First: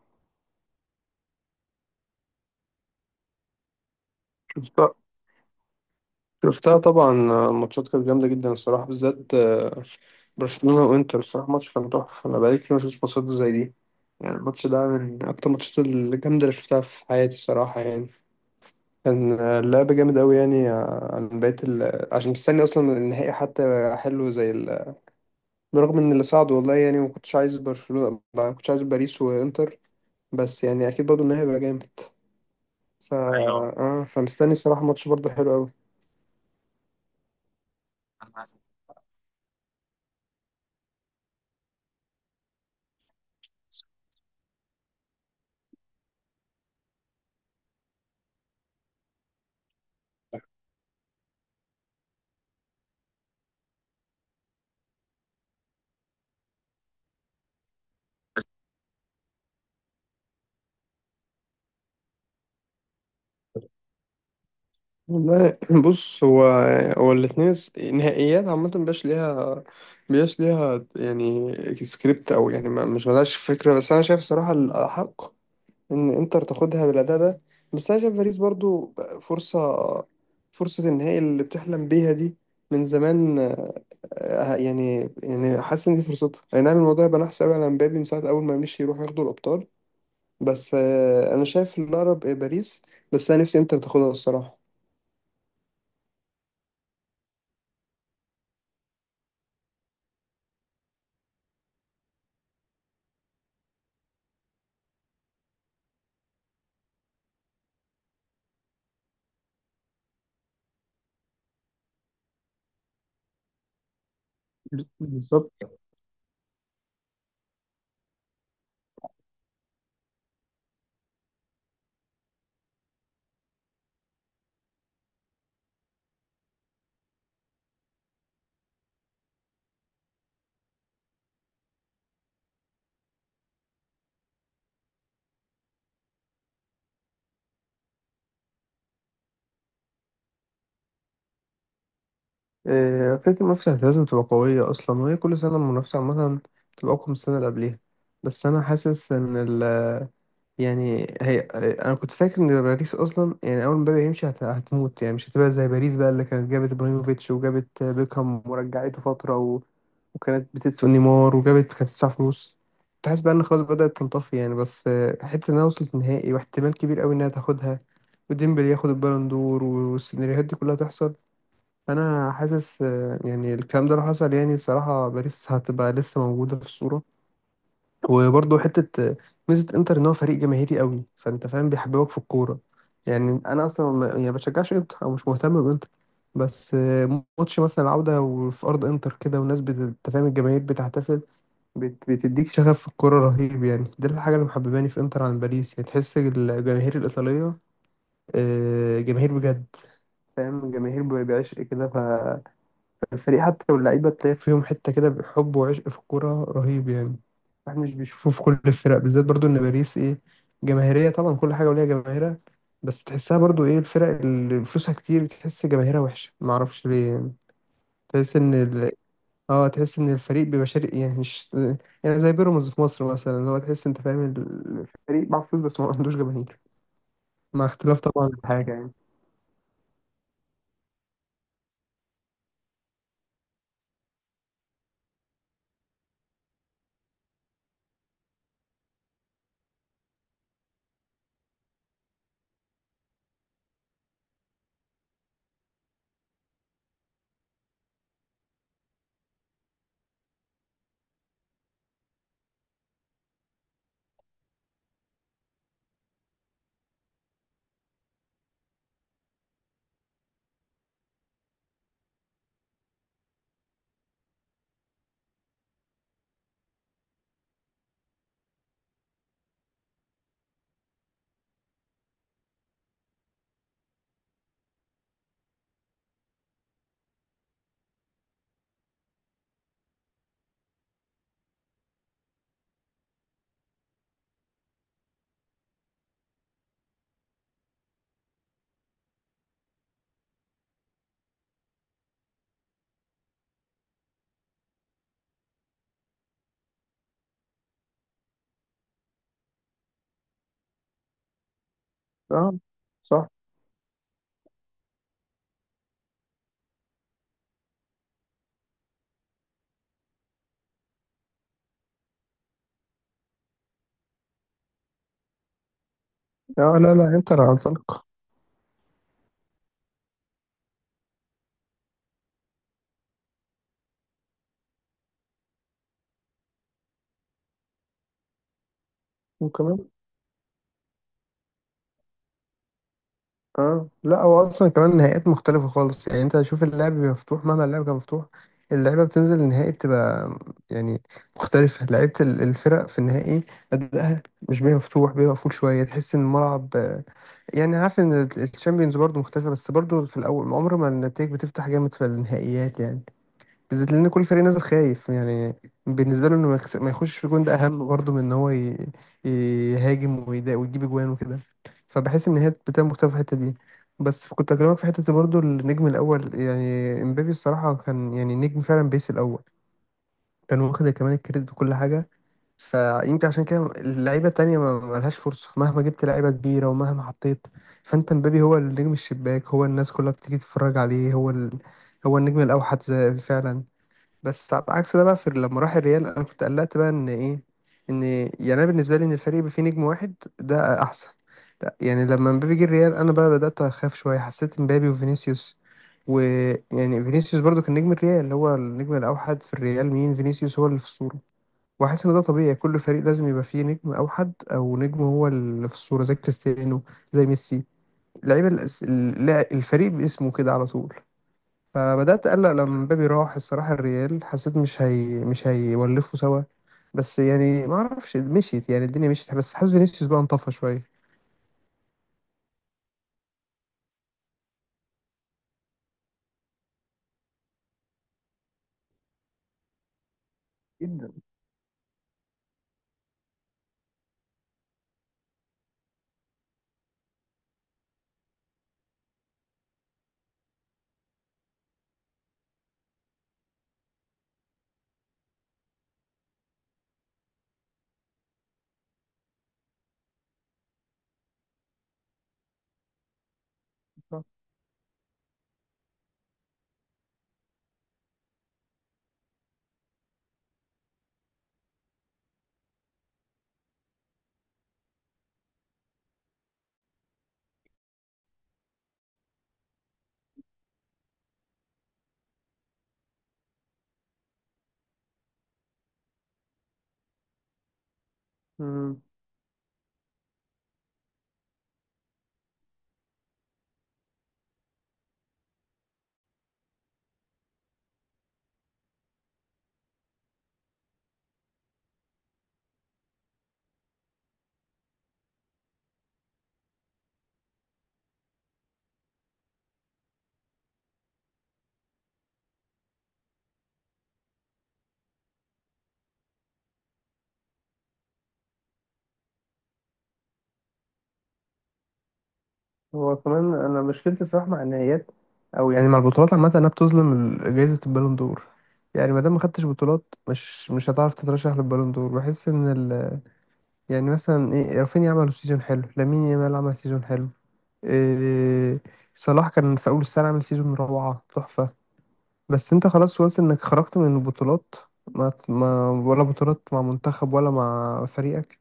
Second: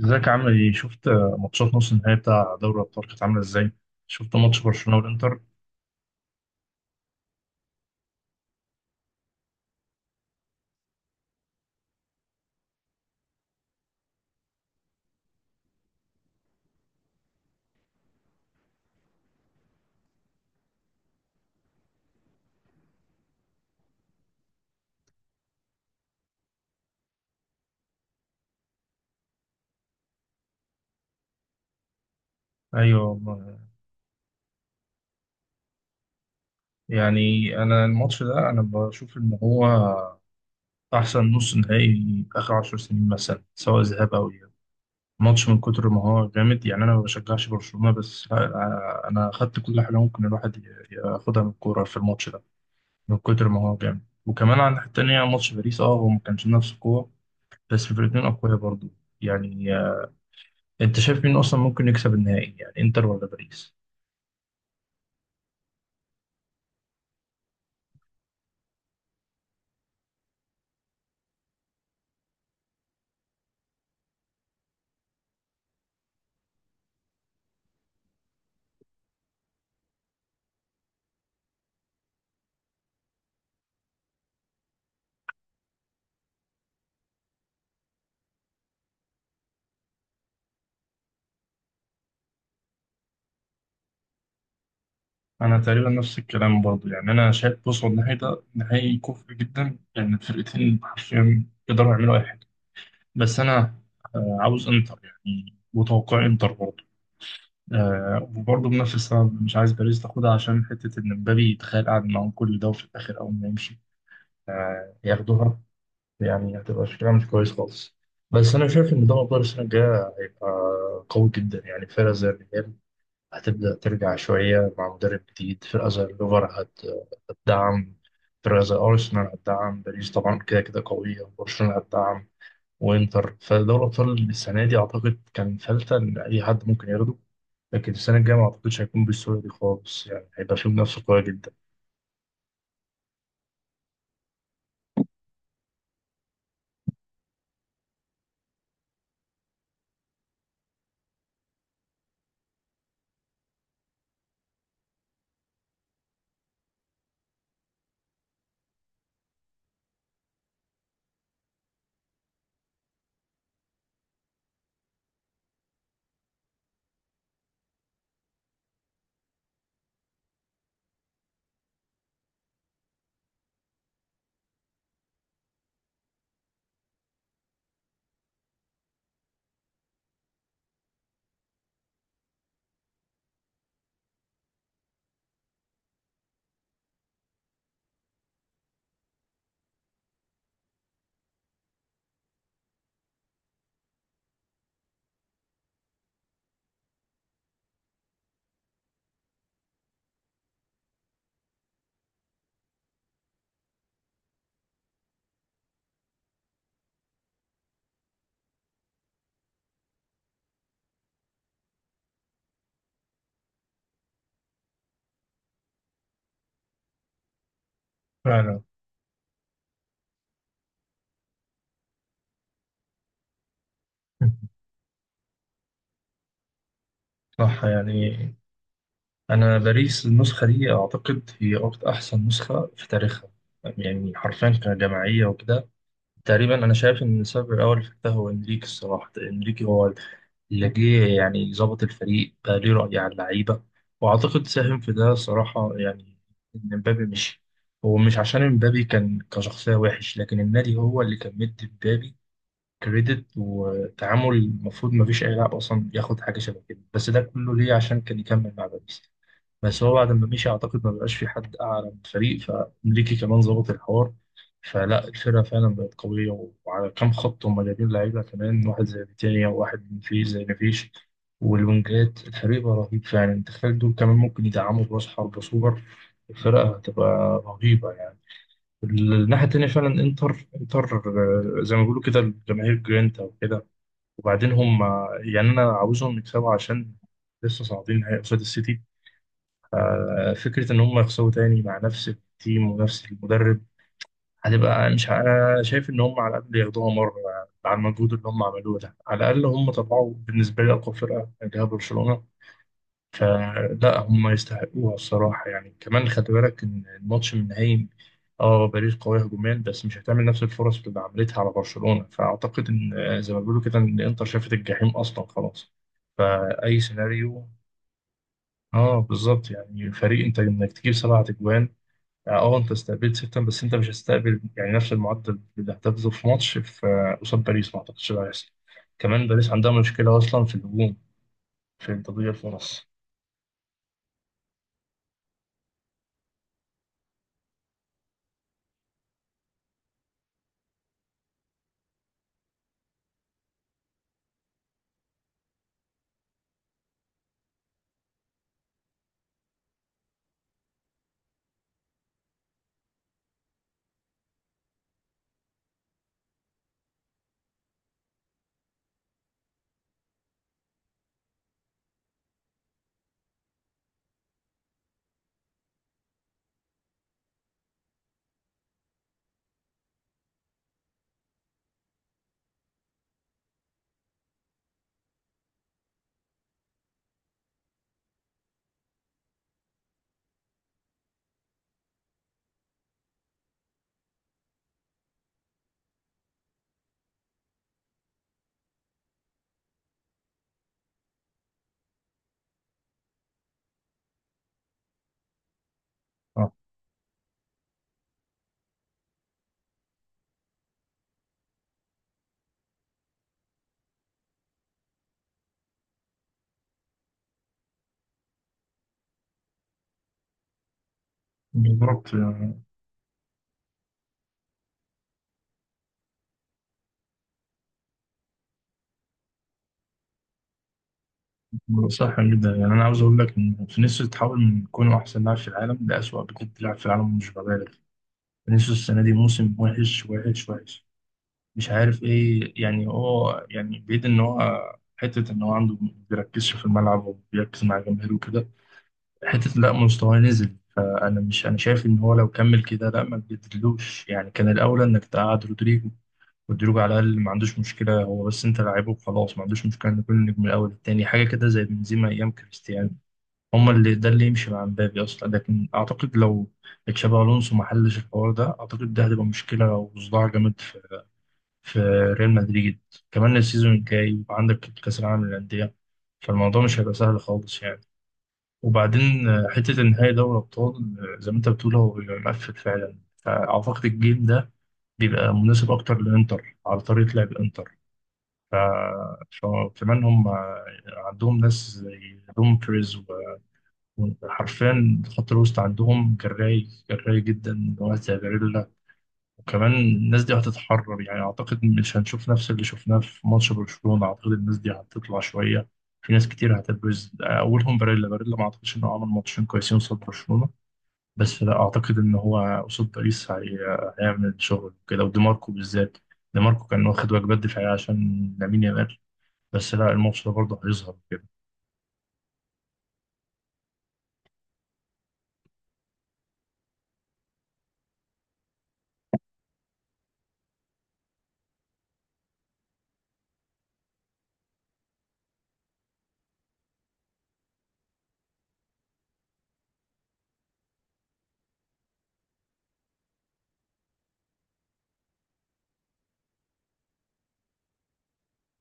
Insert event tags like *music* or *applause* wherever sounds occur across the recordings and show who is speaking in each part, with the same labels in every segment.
Speaker 1: ازيك عامل ايه؟ شفت ماتشات نص النهائي بتاع دوري الابطال كانت عامله ازاي؟ شفت ماتش
Speaker 2: شفتها
Speaker 1: برشلونه والانتر؟
Speaker 2: شفتها. طبعا. الماتشات كانت جامدة جدا الصراحة، بالذات برشلونة وانتر الصراحة، ماتش كان تحفة. أنا بقالي كتير مشفتش ماتشات زي دي. يعني الماتش ده من أكتر الماتشات الجامدة اللي شفتها في حياتي الصراحة، يعني كان اللعب جامد أوي، يعني عن بقية ال... عشان مستني أصلا النهائي، حتى حلو زي ال... برغم إن اللي صعد والله، يعني ما كنتش عايز برشلونة، ما كنتش عايز باريس وانتر، بس يعني أكيد برضه النهائي هيبقى جامد.
Speaker 1: ايوه
Speaker 2: ف
Speaker 1: والله.
Speaker 2: فمستني الصراحة، ماتش برضه حلو أوي.
Speaker 1: يعني انا الماتش ده انا بشوف ان هو احسن نص نهائي اخر 10 سنين مثلا سواء ذهاب او اياب. ماتش من كتر ما هو جامد، يعني انا ما بشجعش برشلونه، بس لا، انا اخدت كل حاجه ممكن الواحد ياخدها من الكوره في الماتش ده من كتر ما هو جامد. وكمان على الناحيه التانيه ماتش باريس، هو ما كانش نفس القوه، بس الفرقتين اقوياء برضو. يعني انت شايف مين اصلا ممكن يكسب النهائي؟ يعني انتر ولا باريس؟
Speaker 2: والله، *laughs* بص، هو هو الاتنين نهائيات عامة مبيبقاش ليها، مبيبقاش ليها يعني سكريبت، أو يعني مش ملهاش فكرة. بس أنا شايف صراحة الأحق إن إنتر تاخدها بالأداء ده. بس أنا شايف باريس برضو فرصة فرصة النهائي اللي بتحلم بيها دي من زمان. يعني حاسس إن دي فرصتها أي نعم. الموضوع يبقى نحس أوي على مبابي من ساعة أول ما مشي يروح ياخدوا الأبطال. بس أنا شايف الأقرب إيه، باريس. بس أنا نفسي إنتر تاخدها الصراحة.
Speaker 1: انا تقريبا نفس الكلام برضه، يعني انا شايف، بص هو النهائي ده نهائي كفء جدا لان الفرقتين حرفيا يقدروا يعملوا اي حاجه. بس انا عاوز انتر يعني، وتوقع انتر برضه. وبرضه بنفس السبب مش عايز باريس تاخدها عشان حته ان مبابي يتخيل قاعد معاهم كل ده وفي الاخر اول ما يمشي
Speaker 2: بالظبط.
Speaker 1: ياخدوها، يعني هتبقى شكلها مش كويس خالص. بس انا شايف ان دوري ابطال السنه الجايه هيبقى قوي جدا، يعني فرقه زي الريال هتبدأ ترجع شوية مع مدرب جديد، فرقة زي الليفر هتدعم، فرقة زي أرسنال هتدعم، باريس طبعا كده كده قوية، برشلونة هتدعم، وإنتر. فدوري الأبطال السنة دي أعتقد كان فلتة إن أي حد ممكن ياخده، لكن السنة الجاية ما أعتقدش هيكون بالسهولة دي خالص، يعني هيبقى فيه منافسة قوية جدا.
Speaker 2: فكرة المنافسة لازم تبقى قوية أصلا، وهي كل سنة المنافسة عامة تبقى أقوى من السنة اللي قبليها. بس أنا حاسس إن ال... يعني هي... أنا كنت فاكر إن باريس أصلا، يعني أول ما مبابي يمشي هتموت، يعني مش هتبقى زي باريس بقى اللي كانت جابت إبراهيموفيتش وجابت بيكهام ورجعته فترة و... وكانت بتدفع نيمار كانت بتدفع فلوس. كنت حاسس بقى إن خلاص بدأت تنطفي، يعني بس حتة إنها وصلت نهائي واحتمال كبير أوي إنها تاخدها، وديمبلي ياخد البالون دور والسيناريوهات دي كلها تحصل. انا حاسس يعني الكلام ده لو حصل، يعني الصراحه باريس هتبقى لسه موجوده في الصوره. وبرضه حته ميزه انتر ان هو فريق جماهيري قوي، فانت فاهم، بيحببك في الكوره. يعني انا اصلا ما يعني بشجعش انتر او مش مهتم بانتر، بس ماتش مثلا العوده وفي ارض انتر كده، والناس أنت فاهم، الجماهير بتحتفل، بتديك شغف في الكوره رهيب، يعني دي الحاجه اللي محبباني في انتر عن باريس. يعني تحس الجماهير الايطاليه جماهير بجد، فاهم، الجماهير بيعشق كده الفريق حتى، واللعيبة تلاقي فيهم حتة كده حب وعشق في الكورة رهيب يعني. احنا مش بنشوفه في كل الفرق، بالذات برضو ان باريس ايه، جماهيرية طبعا، كل حاجة وليها جماهيرها، بس تحسها برضو ايه الفرق اللي فلوسها كتير بتحس جماهيرها وحشة، معرفش ليه يعني. تحس ان
Speaker 1: فعلا.
Speaker 2: ال... اه، تحس ان الفريق بيبقى شرقي، يعني مش... يعني زي بيراميدز في مصر مثلا اللي هو تحس، انت فاهم،
Speaker 1: *laughs*
Speaker 2: الفريق معاه فلوس بس ما عندوش جماهير.
Speaker 1: صح
Speaker 2: مع اختلاف
Speaker 1: يعني.
Speaker 2: طبعا الحاجة يعني.
Speaker 1: أنا باريس النسخة دي أعتقد هي أكتر أحسن نسخة في تاريخها، يعني حرفيا كجماعية وكده. تقريبا انا شايف ان السبب الاول في ده هو انريكي، الصراحه انريكي هو اللي جه يعني ظبط الفريق، بقى ليه راي على اللعيبه، واعتقد ساهم في ده صراحه، يعني ان مبابي مشي. هو مش عشان مبابي كان كشخصيه وحش، لكن النادي هو اللي كان مدي مبابي كريدت وتعامل المفروض ما فيش اي لاعب اصلا ياخد حاجه شبه كده، بس ده كله ليه عشان كان يكمل مع باريس. بس هو بعد ما مشي اعتقد ما بقاش في حد اعلى من الفريق، فانريكي كمان ظبط الحوار، فلا الفرقه فعلا بقت قويه، وعلى كام خط هم جايبين لعيبه كمان، واحد زي فيتينيا وواحد من فيه زي نفيش والوينجات. الفريق بقى رهيب فعلا، انت تخيل دول كمان ممكن يدعموا براس حرب سوبر، الفرقه هتبقى رهيبه يعني. الناحيه التانيه فعلا، انتر، زي ما بيقولوا كده الجماهير جرينتا وكده. وبعدين هم يعني انا عاوزهم يكسبوا عشان لسه صاعدين نهائي قصاد السيتي، فكرة إن هم يخسروا تاني مع نفس التيم ونفس المدرب هتبقى مش أنا شايف إن هم على الأقل ياخدوها مرة، مع المجهود اللي هم عملوه ده، على الأقل هم طلعوا بالنسبة لي أقوى فرقة اللي هي برشلونة.
Speaker 2: اه. صح.
Speaker 1: فلا هم يستحقوها الصراحة يعني. كمان خلي بالك إن الماتش النهائي، اه باريس قوية هجوميا بس مش هتعمل نفس الفرص اللي عملتها على برشلونة، فأعتقد إن زي ما بيقولوا كده إن الإنتر شافت الجحيم أصلا خلاص
Speaker 2: اه
Speaker 1: فأي
Speaker 2: لا لا، انتر
Speaker 1: سيناريو.
Speaker 2: عن سلق.
Speaker 1: اه بالظبط يعني، فريق انت انك تجيب سبعة اجوان، اه انت استقبلت ستة، بس انت مش هتستقبل يعني نفس المعدل اللي هتاخده في ماتش، في قصاد باريس ما اعتقدش ده هيحصل. كمان باريس عندها
Speaker 2: وكمان...
Speaker 1: مشكلة اصلا في الهجوم، في التضييع في النص.
Speaker 2: اه لا، هو اصلا كمان النهائيات مختلفه خالص، يعني انت شوف اللعب بيبقى مفتوح، مهما اللعب كان مفتوح اللعيبه بتنزل النهائي بتبقى يعني مختلفه. لعيبه الفرق في النهائي ادائها مش بيبقى مفتوح، بيبقى مقفول شويه. تحس ان الملعب يعني عارف ان الشامبيونز برضو مختلفه، بس برضو في الاول عمر ما النتائج بتفتح جامد في النهائيات يعني، بالذات لان كل فريق نازل خايف يعني. بالنسبه له انه ما يخش في جون ده اهم برضه من ان هو يهاجم ويجيب اجوان وكده. فبحس ان هي بتبقى مختلفه في الحته دي. بس كنت اكلمك في حته برضه، النجم الاول يعني امبابي الصراحه كان يعني نجم فعلا، بيس الاول. كان واخد كمان الكريدت وكل حاجه، فيمكن عشان كده اللعيبه التانيه ما لهاش فرصه، مهما جبت لعيبه كبيره ومهما حطيت. فانت امبابي هو النجم الشباك، هو الناس كلها بتيجي تتفرج عليه، هو ال... هو النجم الاوحد فعلا. بس على عكس ده بقى في لما راح الريال، انا كنت قلقت بقى ان ايه، ان يعني انا بالنسبه لي ان الفريق يبقى فيه نجم واحد ده احسن. لا يعني لما مبابي جه الريال انا بقى بدات اخاف شويه، حسيت مبابي وفينيسيوس،
Speaker 1: اه
Speaker 2: ويعني فينيسيوس برضو كان نجم الريال، اللي هو النجم الاوحد في الريال، مين فينيسيوس، هو اللي في الصوره. واحس ان ده طبيعي، كل فريق لازم يبقى فيه نجم اوحد، او نجم هو اللي في الصوره زي كريستيانو، زي ميسي. لعيبه الفريق باسمه كده على طول.
Speaker 1: بالظبط
Speaker 2: فبدأت أقلق
Speaker 1: يعني.
Speaker 2: لما مبابي راح الصراحة الريال. حسيت مش هيولفوا سوا، بس يعني ما اعرفش مشيت، يعني الدنيا مشيت، بس حاسس فينيسيوس بقى انطفى شوية.
Speaker 1: صح جدا يعني، انا عاوز اقول لك ان فينيسيوس اتحول من كونه احسن لاعب في العالم لاسوأ بجد لاعب في العالم، مش ببالغ. فينيسيوس السنه دي موسم وحش وحش وحش.
Speaker 2: جدا.
Speaker 1: مش عارف ايه يعني، هو يعني بعيد ان هو حته ان هو عنده بيركزش في الملعب وبيركز مع جماهيره وكده، حتة لا مستواه نزل. فأنا مش، أنا شايف إن هو لو كمل كده لا ما تجددلوش يعني، كان الأولى إنك تقعد رودريجو. رودريجو على الأقل ما عندوش مشكلة هو بس أنت لاعبه وخلاص، ما عندوش مشكلة إن كل نجم الأول التاني حاجة كده زي بنزيما أيام كريستيانو، هما اللي ده
Speaker 2: صح.
Speaker 1: اللي يمشي مع مبابي أصلا. لكن أعتقد لو تشابي ألونسو ما حلش الحوار ده أعتقد ده هتبقى مشكلة وصداع جامد في ريال مدريد. كمان السيزون الجاي وعندك كأس العالم للأندية، فالموضوع مش هيبقى سهل خالص يعني. وبعدين حتة النهائي دوري أبطال، زي ما أنت بتقول هو بيبقى مقفل فعلا، فأعتقد الجيل ده بيبقى مناسب أكتر للإنتر على طريقة لعب الإنتر. ف...
Speaker 2: مم.
Speaker 1: فكمان هم عندهم ناس زي دومفريز وحرفيا خط الوسط عندهم جراي جراي جدا وقت جاريلا. وكمان الناس دي هتتحرر يعني، أعتقد مش هنشوف نفس اللي شفناه في ماتش برشلونة، أعتقد الناس دي هتطلع شوية. في ناس كتير هتبرز اولهم باريلا، باريلا ما اعتقدش انه عمل ماتشين كويسين قصاد برشلونه بس لا اعتقد ان هو قصاد باريس هيعمل شغل كده، ودي ماركو بالذات. دي ماركو كان واخد واجبات دفاعيه عشان لامين يامال، بس لا الماتش ده برضه هيظهر كده.
Speaker 2: هو كمان انا مشكلتي الصراحه مع النهائيات، او يعني مع البطولات عامة، انها بتظلم جايزة البالون دور. يعني ما دام ما خدتش بطولات مش هتعرف تترشح للبالون دور. بحس ان ال... يعني مثلا ايه، رافينيا عمل سيزون حلو، لامين يامال عمل سيزون حلو، إيه، صلاح كان في اول السنة عامل سيزون روعة تحفة، بس انت خلاص، وانس انك خرجت من البطولات. ما ولا بطولات مع منتخب ولا مع فريقك،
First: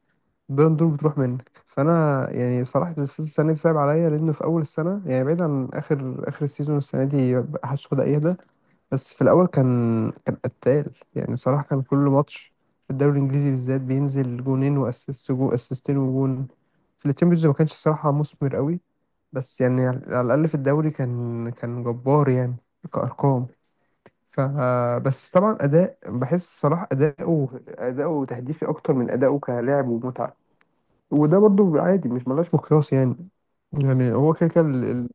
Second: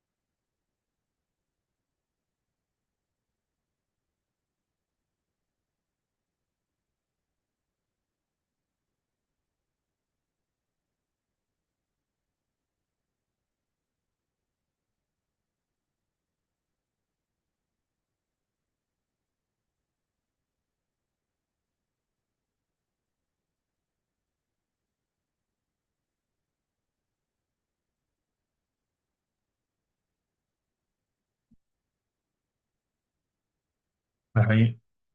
Speaker 2: البالون دور بتروح منك. فانا يعني صراحه السنه دي صعب عليا، لانه في اول السنه، يعني بعيد عن اخر السيزون السنه دي محدش بدا يهدى، بس في الاول كان قتال يعني، صراحه كان كل ماتش في الدوري الانجليزي بالذات بينزل جونين واسيست، اسيستين وجون. في التشامبيونز ما كانش صراحه مثمر قوي، بس يعني على الاقل في الدوري كان جبار يعني، كارقام. فبس طبعا اداء، بحس صلاح اداؤه تهديفي اكتر من اداؤه كلاعب ومتعه، وده برضو عادي، مش ملهاش مقياس يعني. يعني هو
Speaker 1: ده
Speaker 2: كده كده
Speaker 1: حقيقي.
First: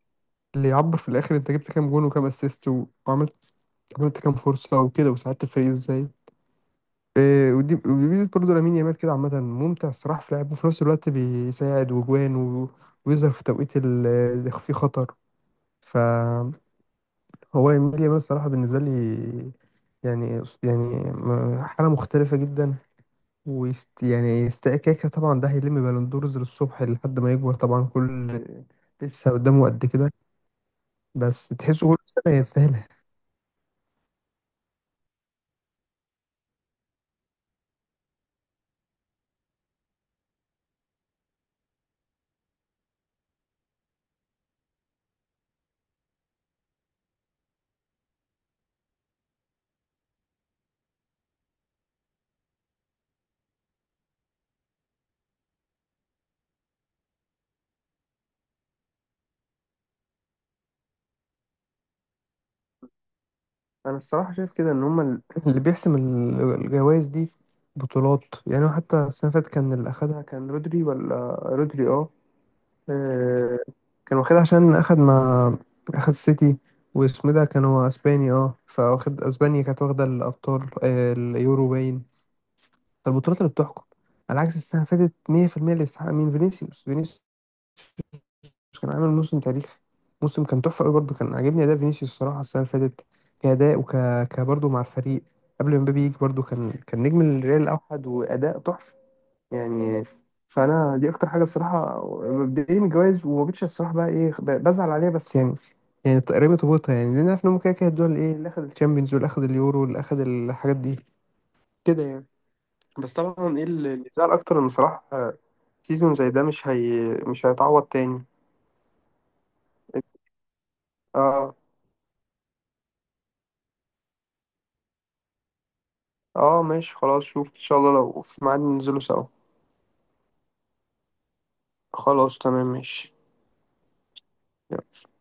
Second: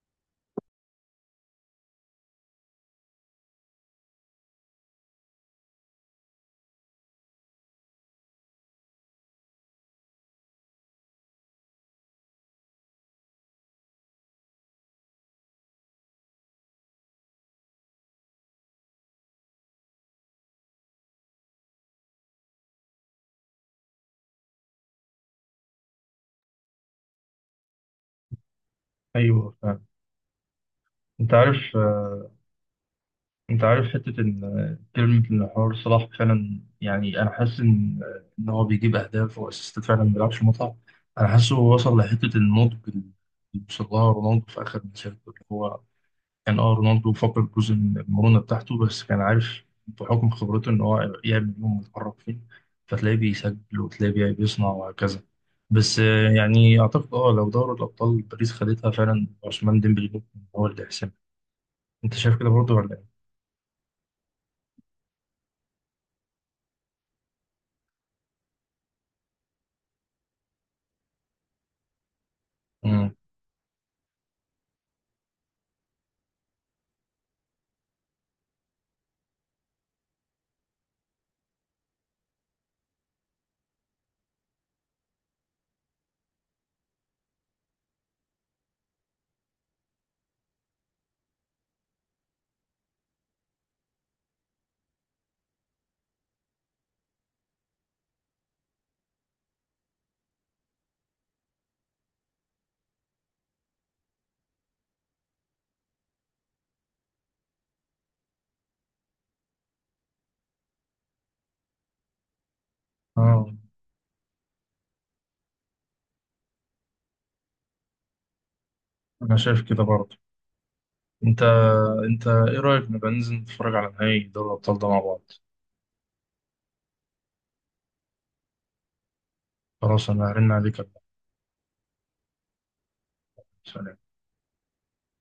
Speaker 2: اللي يعبر في الاخر انت جبت كام جون وكام اسيست، وعملت عملت كام فرصه وكده، وساعدت الفريق ازاي. إيه، ودي ميزه برضه لامين يامال كده عامه، ممتع الصراحه في لعبه وفي نفس الوقت بيساعد وجوان ويظهر في توقيت اللي فيه خطر. هو الميديا، بس الصراحة بالنسبة لي يعني حالة مختلفة جدا، ويست يعني استكاكة، طبعا ده هيلم بالندورز للصبح لحد ما يكبر طبعا، كل... لسه
Speaker 1: ايوه
Speaker 2: قدامه
Speaker 1: فعلا.
Speaker 2: قد كده،
Speaker 1: انت
Speaker 2: بس
Speaker 1: عارف
Speaker 2: تحسه كل سنة يستاهلها.
Speaker 1: انت عارف حته ان كلمه، ان حوار صلاح فعلا، يعني انا حاسس ان هو بيجيب اهداف واسيستات فعلا، ما بيلعبش متعه. انا حاسه هو وصل لحته النضج اللي وصل لها رونالدو في اخر مسيرته، اللي هو كان رونالدو فقد جزء من المرونة بتاعته بس كان عارف بحكم خبرته ان هو يعمل يوم ويتحرك فين، فتلاقيه بيسجل وتلاقيه بيصنع وهكذا. بس يعني اعتقد لو دوري الابطال باريس خدتها فعلا عثمان ديمبلي ممكن هو اللي يحسمها. انت شايف كده برضه ولا ايه؟
Speaker 2: أنا الصراحة شايف كده إن هما اللي بيحسم الجوائز دي بطولات. يعني حتى السنة اللي فاتت كان اللي أخدها كان رودري، ولا رودري؟ آه،
Speaker 1: مم.
Speaker 2: كان واخدها عشان اخد مع، اخد سيتي، واسمه ده كان هو اسباني، اه، فواخد اسبانيا كانت واخده الابطال اليورو، باين فالبطولات اللي بتحكم. على عكس السنه اللي فاتت، 100% اللي يستحق مين؟ فينيسيوس. كان عامل موسم تاريخي، موسم كان تحفه قوي، برضه كان عاجبني اداء فينيسيوس الصراحه السنه اللي فاتت، كاداء برضه مع الفريق قبل ما مبابي يجي، برضه كان نجم الريال الاوحد، واداء تحفه يعني. فانا دي اكتر حاجه الصراحه مبدئيا الجواز، وما بقتش الصراحه بقى ايه بزعل عليها، بس يعني تقريبا تبوظها، يعني لان عارف ان هم كده كده الدول، ايه اللي اخد الشامبيونز واللي اخد اليورو واللي اخد الحاجات دي كده يعني. بس
Speaker 1: اه
Speaker 2: طبعا ايه اللي زعل اكتر ان صراحه سيزون زي ده مش هيتعوض تاني.
Speaker 1: انا شايف كده برضه. انت
Speaker 2: اه.
Speaker 1: انت ايه رايك نبقى ننزل نتفرج على نهائي دوري الابطال ده مع بعض؟
Speaker 2: اه ماشي خلاص، شوف ان شاء الله، لو في ميعاد ننزله سوا.
Speaker 1: خلاص انا هرن عليك.
Speaker 2: خلاص تمام ماشي.
Speaker 1: سلام.
Speaker 2: يلا.